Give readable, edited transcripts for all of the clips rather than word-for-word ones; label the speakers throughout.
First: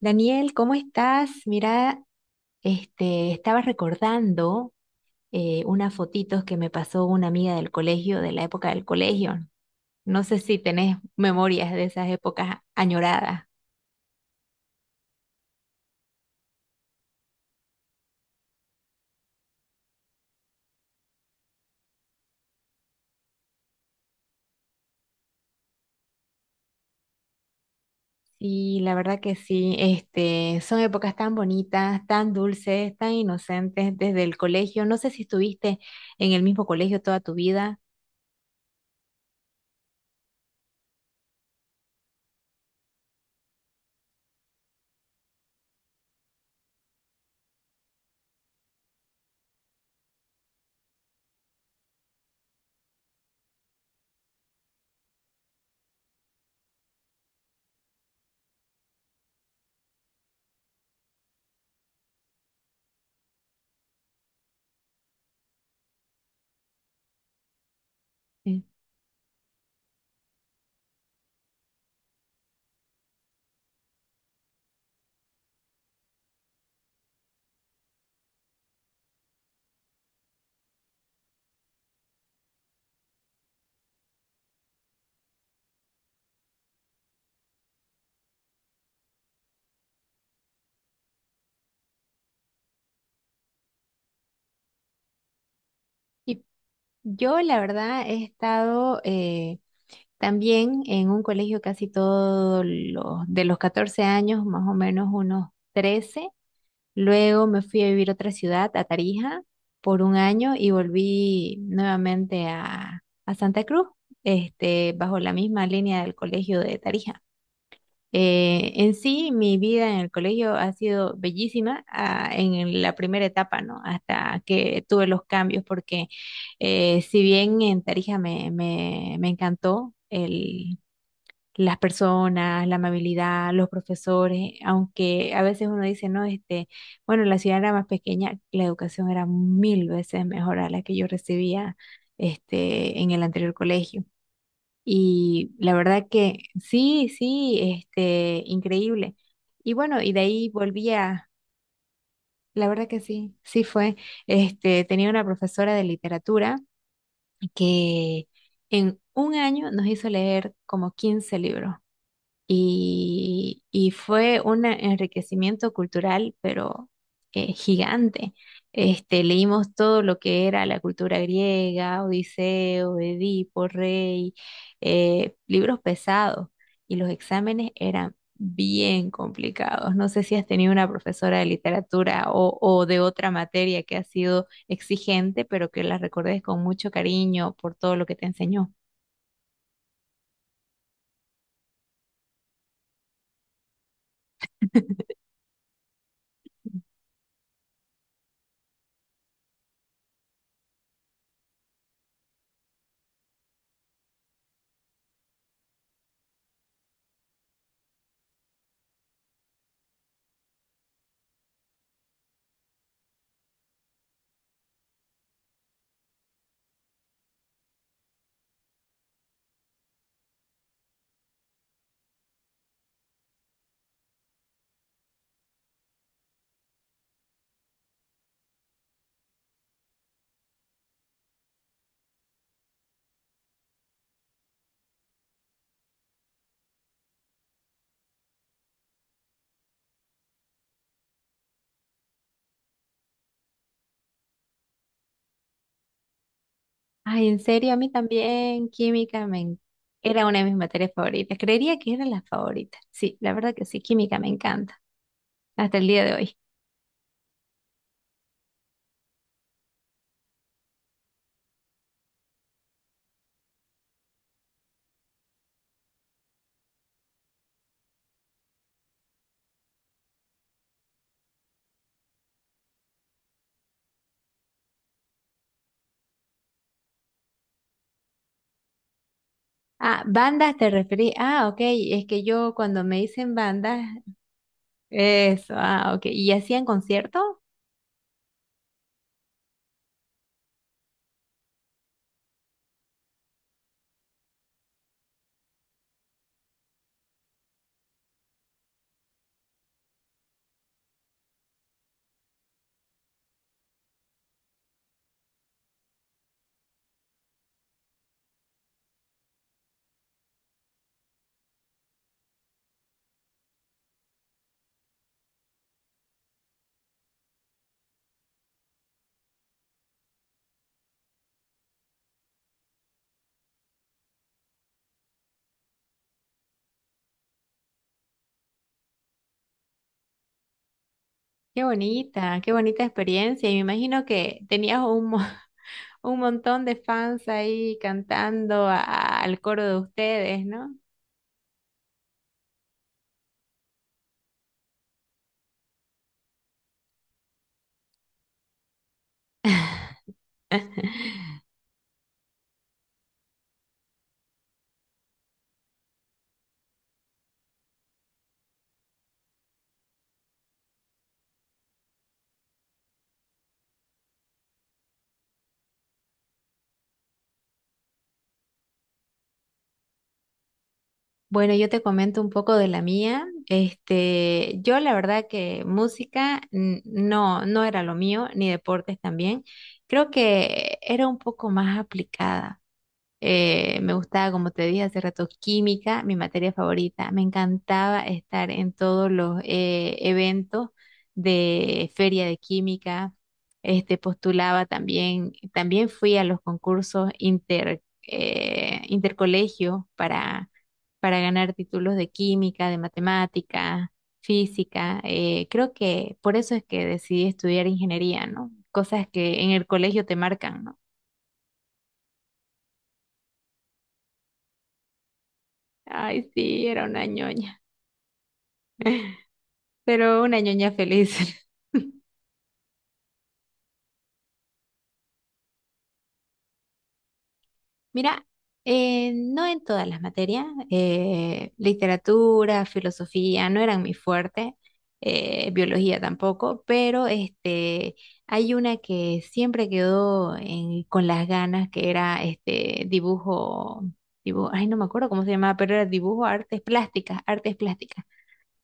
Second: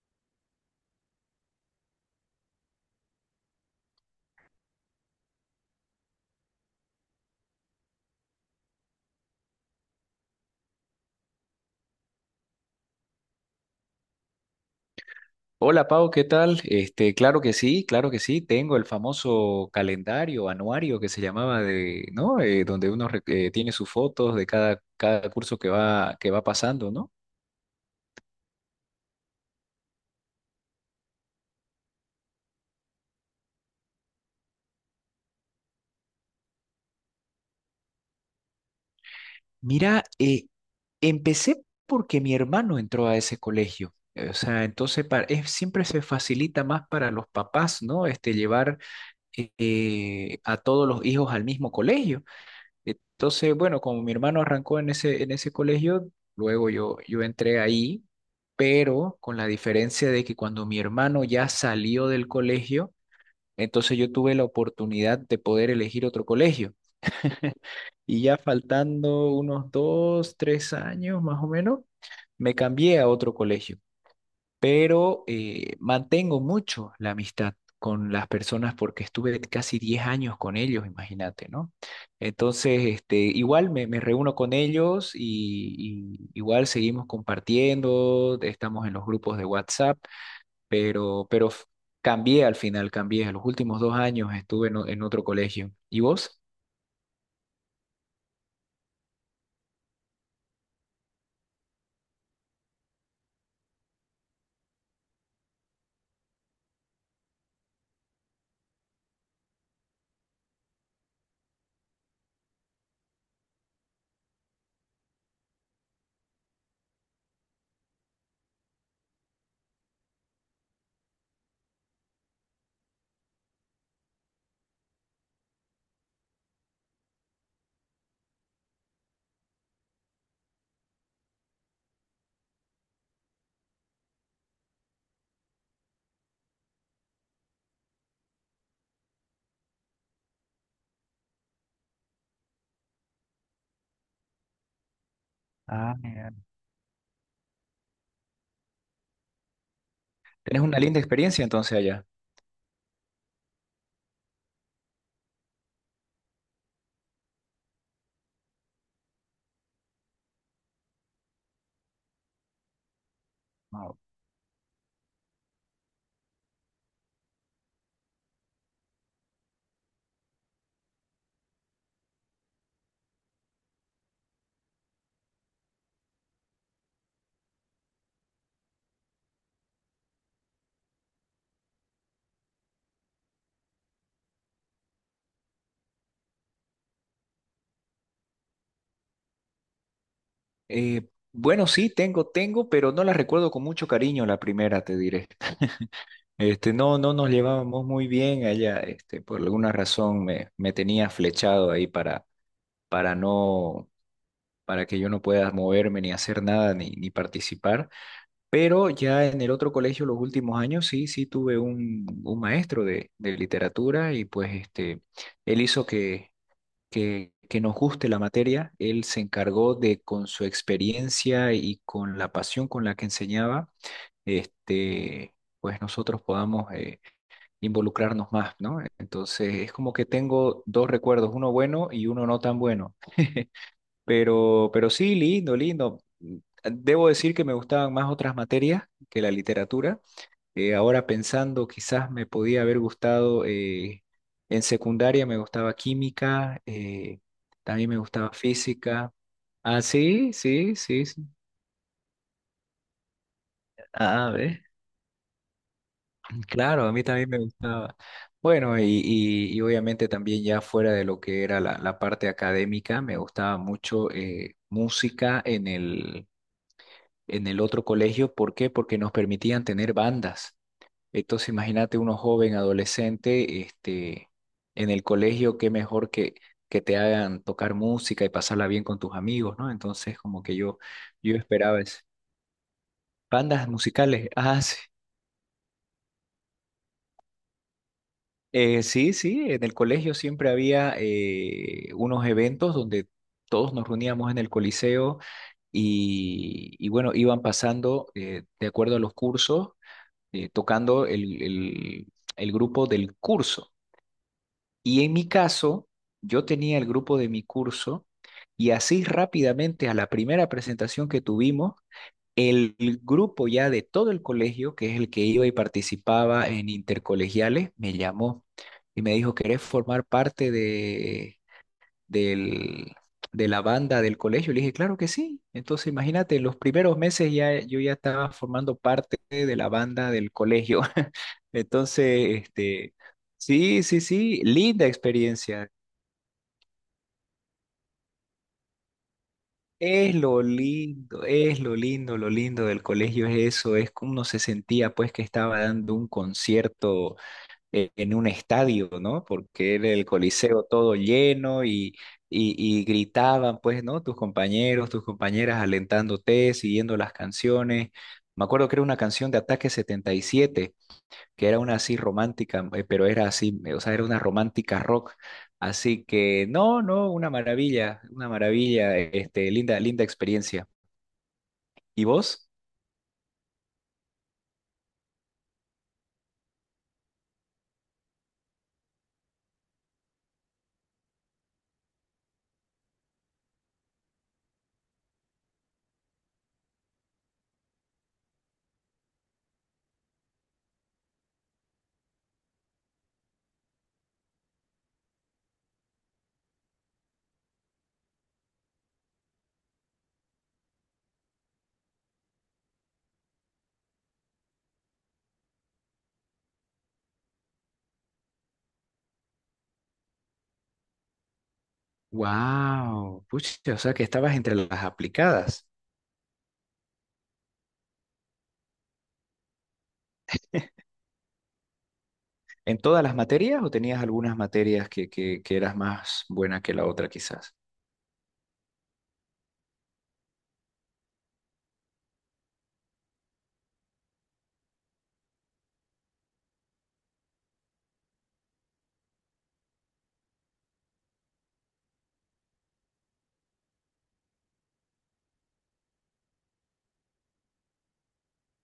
Speaker 1: Daniel, ¿cómo estás? Mira, estaba recordando unas fotitos que me pasó una amiga del colegio, de la época del colegio. No sé si tenés memorias de esas épocas añoradas.
Speaker 2: Hola Pau, ¿qué tal? Este, claro que sí, claro que sí. Tengo el famoso calendario anuario que se llamaba de, ¿no? Donde uno tiene sus fotos de cada curso que va pasando, ¿no?
Speaker 1: Y la verdad que sí, este, son épocas tan bonitas, tan dulces, tan inocentes desde el colegio. No sé si estuviste en el mismo colegio toda tu vida.
Speaker 2: Mira, empecé porque mi hermano entró a ese colegio. O sea, entonces siempre se facilita más para los papás, ¿no? Este, llevar a todos los hijos al mismo colegio. Entonces, bueno, como mi hermano arrancó en ese colegio, luego yo entré ahí, pero con la diferencia de que cuando mi hermano ya salió del colegio, entonces yo tuve la oportunidad de poder elegir otro colegio. Y ya
Speaker 1: Sí.
Speaker 2: faltando unos 2, 3 años más o menos, me cambié a otro colegio, pero mantengo mucho la amistad con las personas porque estuve casi 10 años con ellos, imagínate, ¿no? Entonces, este, igual me reúno con ellos y igual seguimos compartiendo, estamos en los grupos de WhatsApp, pero cambié al final, cambié. A los últimos 2 años estuve en otro colegio. ¿Y vos?
Speaker 1: Y yo, la verdad, he estado, también en un colegio casi todos los, de los 14 años, más o menos unos 13. Luego me fui a vivir a otra ciudad, a Tarija, por un año y volví nuevamente a Santa Cruz, este, bajo la misma línea del colegio de Tarija. En sí, mi vida en el colegio ha sido bellísima, ah, en la primera etapa, ¿no? Hasta que tuve los cambios, porque si bien en Tarija me encantó el las personas, la amabilidad, los profesores, aunque a veces uno dice, no, este, bueno, la ciudad era más pequeña, la educación era mil veces mejor a la que yo recibía, este, en el anterior colegio. Y la
Speaker 2: Ah,
Speaker 1: verdad
Speaker 2: mira.
Speaker 1: que sí, este, increíble. Y bueno, y de ahí
Speaker 2: ¿Tenés una
Speaker 1: volví
Speaker 2: linda
Speaker 1: a,
Speaker 2: experiencia entonces allá?
Speaker 1: la verdad que sí, sí fue, este, tenía una profesora de literatura que en un año nos hizo leer como 15 libros y
Speaker 2: No.
Speaker 1: fue un enriquecimiento cultural, pero gigante. Este, leímos todo lo que era la cultura griega, Odiseo, Edipo, Rey, libros pesados, y los exámenes eran bien complicados. No sé si has tenido una profesora de literatura o de otra materia que ha sido exigente, pero que la recordes con mucho cariño por todo lo que te enseñó.
Speaker 2: Eh, bueno, sí, tengo, pero no la recuerdo con mucho cariño la primera, te diré. Este, no, no nos llevábamos muy bien allá, este, por alguna razón me tenía flechado ahí para no, para que yo no pueda moverme ni hacer nada ni participar. Pero ya en el otro colegio los últimos años sí, sí tuve un maestro de literatura y pues este, él hizo que nos guste la materia. Él se encargó de, con su experiencia y con la pasión con la que enseñaba, este, pues nosotros podamos involucrarnos más, ¿no? Entonces es como que tengo dos recuerdos, uno bueno y uno no tan bueno. Pero sí, lindo, lindo. Debo decir que me gustaban más otras materias que la literatura. Ahora pensando, quizás me podía haber gustado, en secundaria me gustaba química,
Speaker 1: Ay, en serio, a
Speaker 2: también
Speaker 1: mí
Speaker 2: me gustaba
Speaker 1: también
Speaker 2: física. Ah,
Speaker 1: era
Speaker 2: sí,
Speaker 1: una de mis
Speaker 2: sí,
Speaker 1: materias
Speaker 2: sí, sí.
Speaker 1: favoritas. Creería que era la favorita. Sí, la verdad que sí, química me
Speaker 2: Ah, ¿ves?
Speaker 1: encanta hasta el día de hoy.
Speaker 2: Claro, a mí también me gustaba. Bueno, y obviamente también ya fuera de lo que era la parte académica, me gustaba mucho música en el otro colegio. ¿Por qué? Porque nos permitían tener bandas. Entonces, imagínate, uno joven, adolescente, este, en el colegio, qué mejor que te hagan tocar música y pasarla bien con tus amigos, ¿no?
Speaker 1: Ah,
Speaker 2: Entonces, como que
Speaker 1: bandas te
Speaker 2: yo,
Speaker 1: referí.
Speaker 2: yo
Speaker 1: Ah, ok,
Speaker 2: esperaba eso.
Speaker 1: es que yo cuando me dicen
Speaker 2: Bandas
Speaker 1: bandas,
Speaker 2: musicales, ah, sí.
Speaker 1: eso, ah, ok. ¿Y hacían conciertos?
Speaker 2: Sí, sí, en el colegio siempre había unos eventos donde todos nos reuníamos en el Coliseo y bueno, iban pasando, de acuerdo a los cursos, tocando el grupo del curso. Y en mi caso, yo tenía el grupo de mi curso y así rápidamente, a la primera presentación que tuvimos, el grupo ya de todo el colegio, que es el que iba y participaba en intercolegiales, me llamó y me dijo, ¿querés formar parte del- de la banda del colegio? Le dije, claro que sí. Entonces, imagínate, en los primeros meses ya yo ya estaba formando parte de la banda del colegio. Entonces,
Speaker 1: Qué bonita
Speaker 2: este,
Speaker 1: experiencia. Y me
Speaker 2: sí, sí,
Speaker 1: imagino que
Speaker 2: sí,
Speaker 1: tenías
Speaker 2: linda
Speaker 1: un,
Speaker 2: experiencia.
Speaker 1: un montón de fans ahí cantando al coro de ustedes, ¿no?
Speaker 2: Es lo lindo del colegio es eso, es como uno se sentía pues que estaba dando un concierto, en un estadio, ¿no? Porque era el coliseo todo lleno y, y gritaban pues, ¿no? Tus compañeros, tus compañeras alentándote, siguiendo las canciones. Me acuerdo que era una canción de Ataque 77, que era una así romántica, pero era así, o sea, era una romántica rock. Así que no, no, una maravilla, este, linda, linda experiencia.
Speaker 1: Bueno, yo te
Speaker 2: ¿Y
Speaker 1: comento un
Speaker 2: vos?
Speaker 1: poco de la mía. Este, yo la verdad que música no, no era lo mío, ni deportes también. Creo que era un poco más aplicada. Me gustaba, como te dije hace rato, química, mi materia favorita. Me encantaba estar en todos los eventos de feria de química. Este, postulaba también, también fui a los concursos intercolegio para ganar títulos de química, de matemática, física. Creo que por eso es que decidí estudiar ingeniería, ¿no? Cosas que en el colegio te marcan, ¿no?
Speaker 2: Wow, pucha, o sea que estabas entre las aplicadas.
Speaker 1: Ay, sí, era una ñoña, pero una ñoña feliz.
Speaker 2: ¿En todas las materias o tenías algunas materias que eras más buena que la otra quizás?
Speaker 1: Mira, no en todas las materias, literatura, filosofía no eran mi fuerte, biología tampoco, pero este, hay una que siempre quedó con las ganas, que era este dibujo, dibujo, ay, no me acuerdo cómo se llamaba, pero era dibujo, artes plásticas, artes plásticas.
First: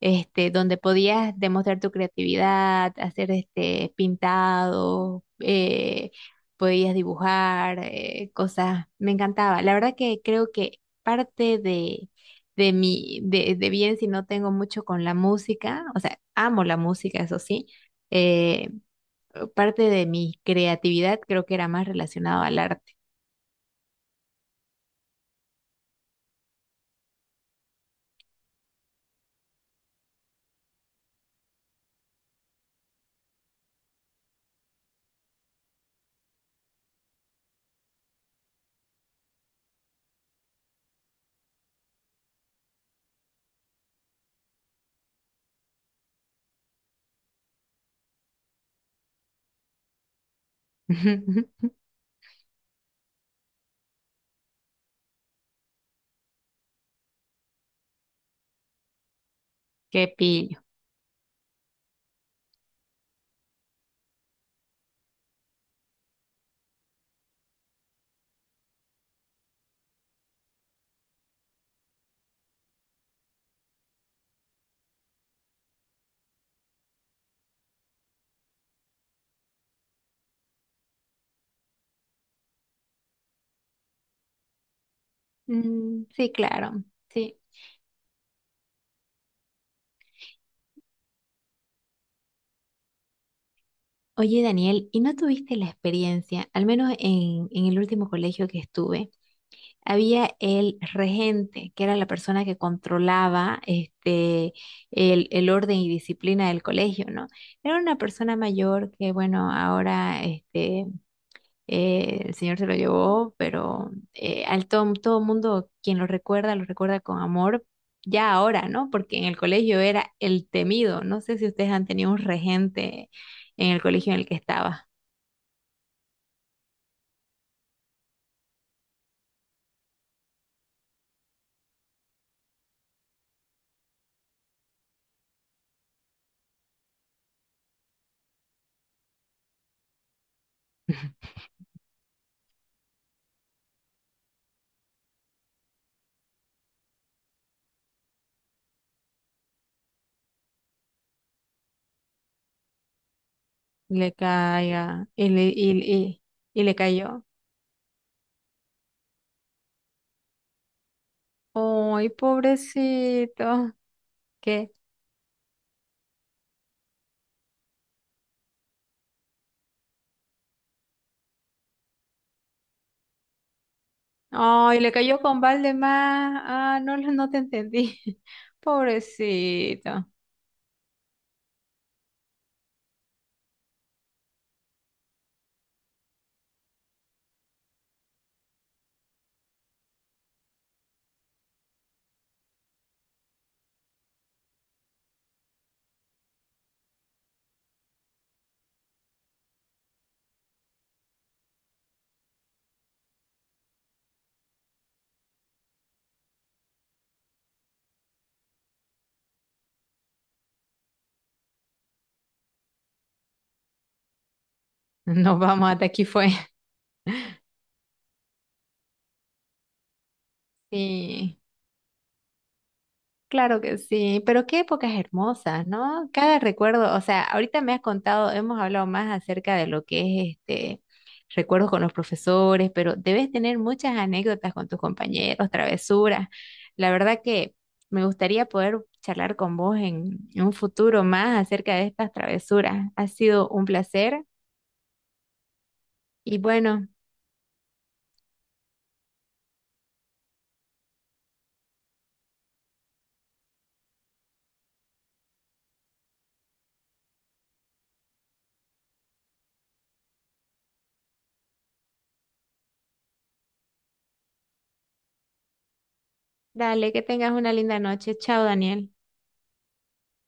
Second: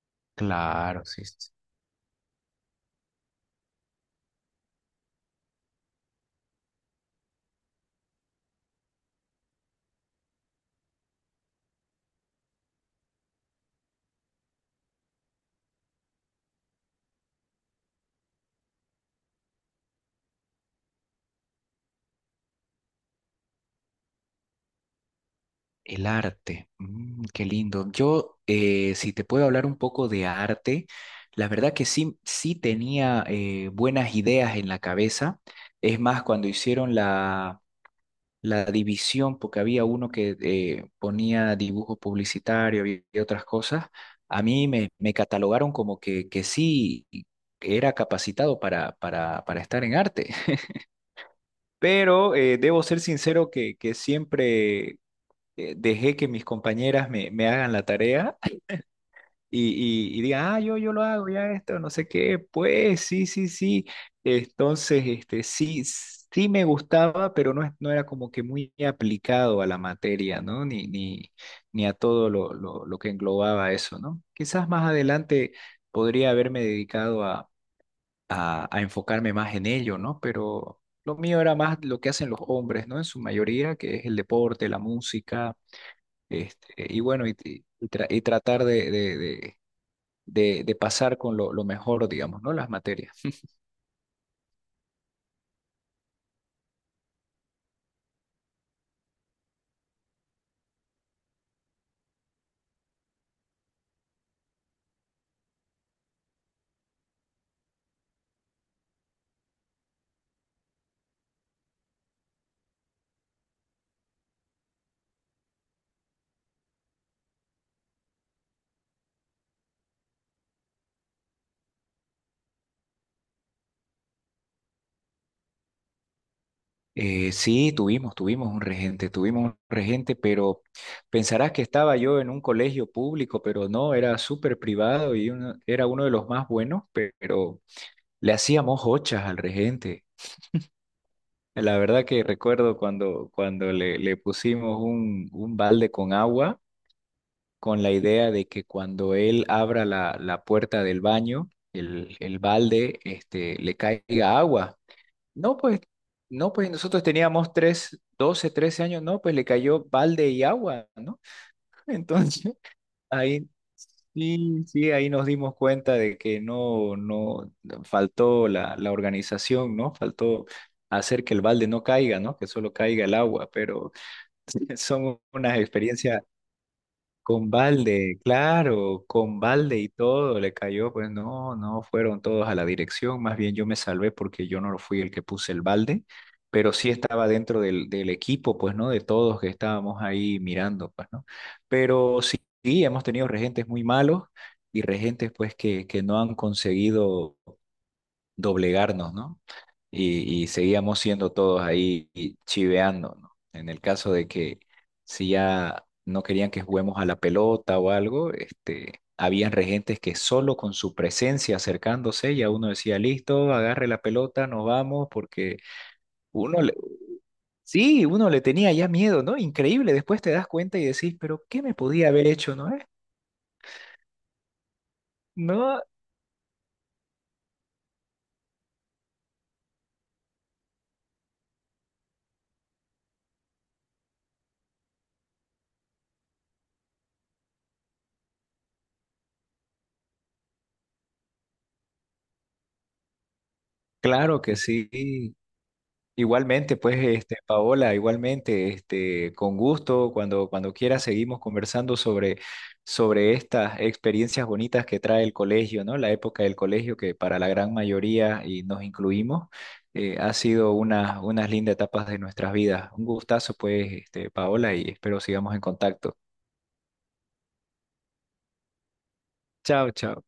Speaker 1: Este, donde
Speaker 2: Claro, sí,
Speaker 1: podías
Speaker 2: sí.
Speaker 1: demostrar tu creatividad, hacer este pintado, podías dibujar, cosas. Me encantaba. La verdad que creo que parte de, de bien si no tengo mucho con la música, o sea, amo la música, eso sí, eh, parte de mi creatividad creo que era más relacionado al arte.
Speaker 2: El arte, mm, qué lindo. Yo, si te puedo hablar un poco de arte, la verdad que sí, sí tenía, buenas ideas en la cabeza. Es más, cuando hicieron la división, porque había uno que ponía dibujo publicitario y otras cosas, a mí me catalogaron como que sí era capacitado para estar en arte. Pero debo ser sincero que siempre, dejé que mis compañeras me hagan la tarea
Speaker 1: Qué
Speaker 2: y digan,
Speaker 1: pillo.
Speaker 2: ah, yo lo hago, ya esto, no sé qué, pues sí, sí, sí. Entonces, este, sí, sí me gustaba, pero no, no era como que muy aplicado a la materia, ¿no? Ni a todo lo que englobaba eso, ¿no? Quizás más adelante podría haberme dedicado a enfocarme más en ello, ¿no? Pero lo mío era más lo que hacen los hombres, ¿no? En su mayoría, que es el deporte, la música,
Speaker 1: Mm, sí,
Speaker 2: este,
Speaker 1: claro.
Speaker 2: y bueno, y,
Speaker 1: Sí.
Speaker 2: y- y tra- y tratar de pasar con lo mejor, digamos, ¿no? Las materias.
Speaker 1: Oye, Daniel, ¿y no tuviste la experiencia? Al menos en el último colegio que estuve, había el regente, que era la persona que controlaba este, el orden y disciplina del colegio, ¿no? Era una persona mayor que, bueno, ahora este, el señor se lo llevó, pero todo mundo quien lo recuerda con amor. Ya ahora, ¿no? Porque en el colegio era el temido. No sé si ustedes han tenido un regente en el colegio en el que estaba.
Speaker 2: Sí, tuvimos un regente, pero pensarás que estaba yo en un colegio público, pero no, era súper privado, y era uno de los más buenos, pero le hacíamos hochas al regente. La verdad que recuerdo cuando le pusimos un balde con agua, con la idea de que cuando él abra la puerta del baño, el balde, este, le
Speaker 1: Le
Speaker 2: caiga agua.
Speaker 1: caiga y
Speaker 2: No, pues, no,
Speaker 1: y
Speaker 2: pues
Speaker 1: le
Speaker 2: nosotros
Speaker 1: cayó.
Speaker 2: teníamos 12, 13 años, no, pues le cayó balde y agua, ¿no?
Speaker 1: Ay,
Speaker 2: Entonces, ahí
Speaker 1: pobrecito.
Speaker 2: sí,
Speaker 1: ¿Qué?
Speaker 2: sí, ahí nos dimos cuenta de que no, no, faltó la organización, ¿no? Faltó hacer que el balde no caiga, ¿no? Que solo caiga el agua, pero...
Speaker 1: Ay, le
Speaker 2: son
Speaker 1: cayó con
Speaker 2: unas
Speaker 1: balde
Speaker 2: experiencias.
Speaker 1: más. Ah, no, no te
Speaker 2: Con
Speaker 1: entendí.
Speaker 2: balde, claro, con balde y
Speaker 1: Pobrecito.
Speaker 2: todo le cayó pues, no, no fueron todos a la dirección, más bien yo me salvé porque yo no fui el que puse el balde, pero sí estaba dentro del equipo, pues no, de todos que estábamos ahí mirando, pues no. Pero sí, sí, hemos tenido regentes muy malos y regentes pues que no han conseguido doblegarnos, ¿no? Y seguíamos siendo todos ahí chiveando, ¿no? En el caso de que si ya no querían que juguemos a la pelota o algo, este, habían regentes que solo con su presencia acercándose, ya uno decía, listo, agarre la pelota, nos vamos,
Speaker 1: Nos
Speaker 2: porque
Speaker 1: vamos, hasta aquí fue.
Speaker 2: uno le, sí, uno le tenía ya miedo, ¿no? Increíble, después te das cuenta y decís,
Speaker 1: Sí.
Speaker 2: pero ¿qué me podía haber hecho, no es?
Speaker 1: Claro que sí, pero qué épocas hermosas,
Speaker 2: No,
Speaker 1: ¿no? Cada recuerdo, o sea, ahorita me has contado, hemos hablado más acerca de lo que es este recuerdos con los profesores, pero debes tener muchas anécdotas con tus compañeros, travesuras. La verdad que me gustaría poder charlar con vos en un futuro más acerca de estas travesuras. Ha sido un placer
Speaker 2: claro que sí.
Speaker 1: y
Speaker 2: Igualmente,
Speaker 1: bueno,
Speaker 2: pues, este, Paola, igualmente, este, con gusto, cuando quieras seguimos conversando sobre estas experiencias bonitas que trae el colegio, ¿no? La época del colegio que para la gran mayoría, y nos incluimos, ha sido unas lindas etapas de nuestras vidas. Un gustazo, pues, este, Paola, y espero sigamos en contacto.
Speaker 1: dale, que tengas una linda noche. Chao, Daniel.
Speaker 2: Chao, chao.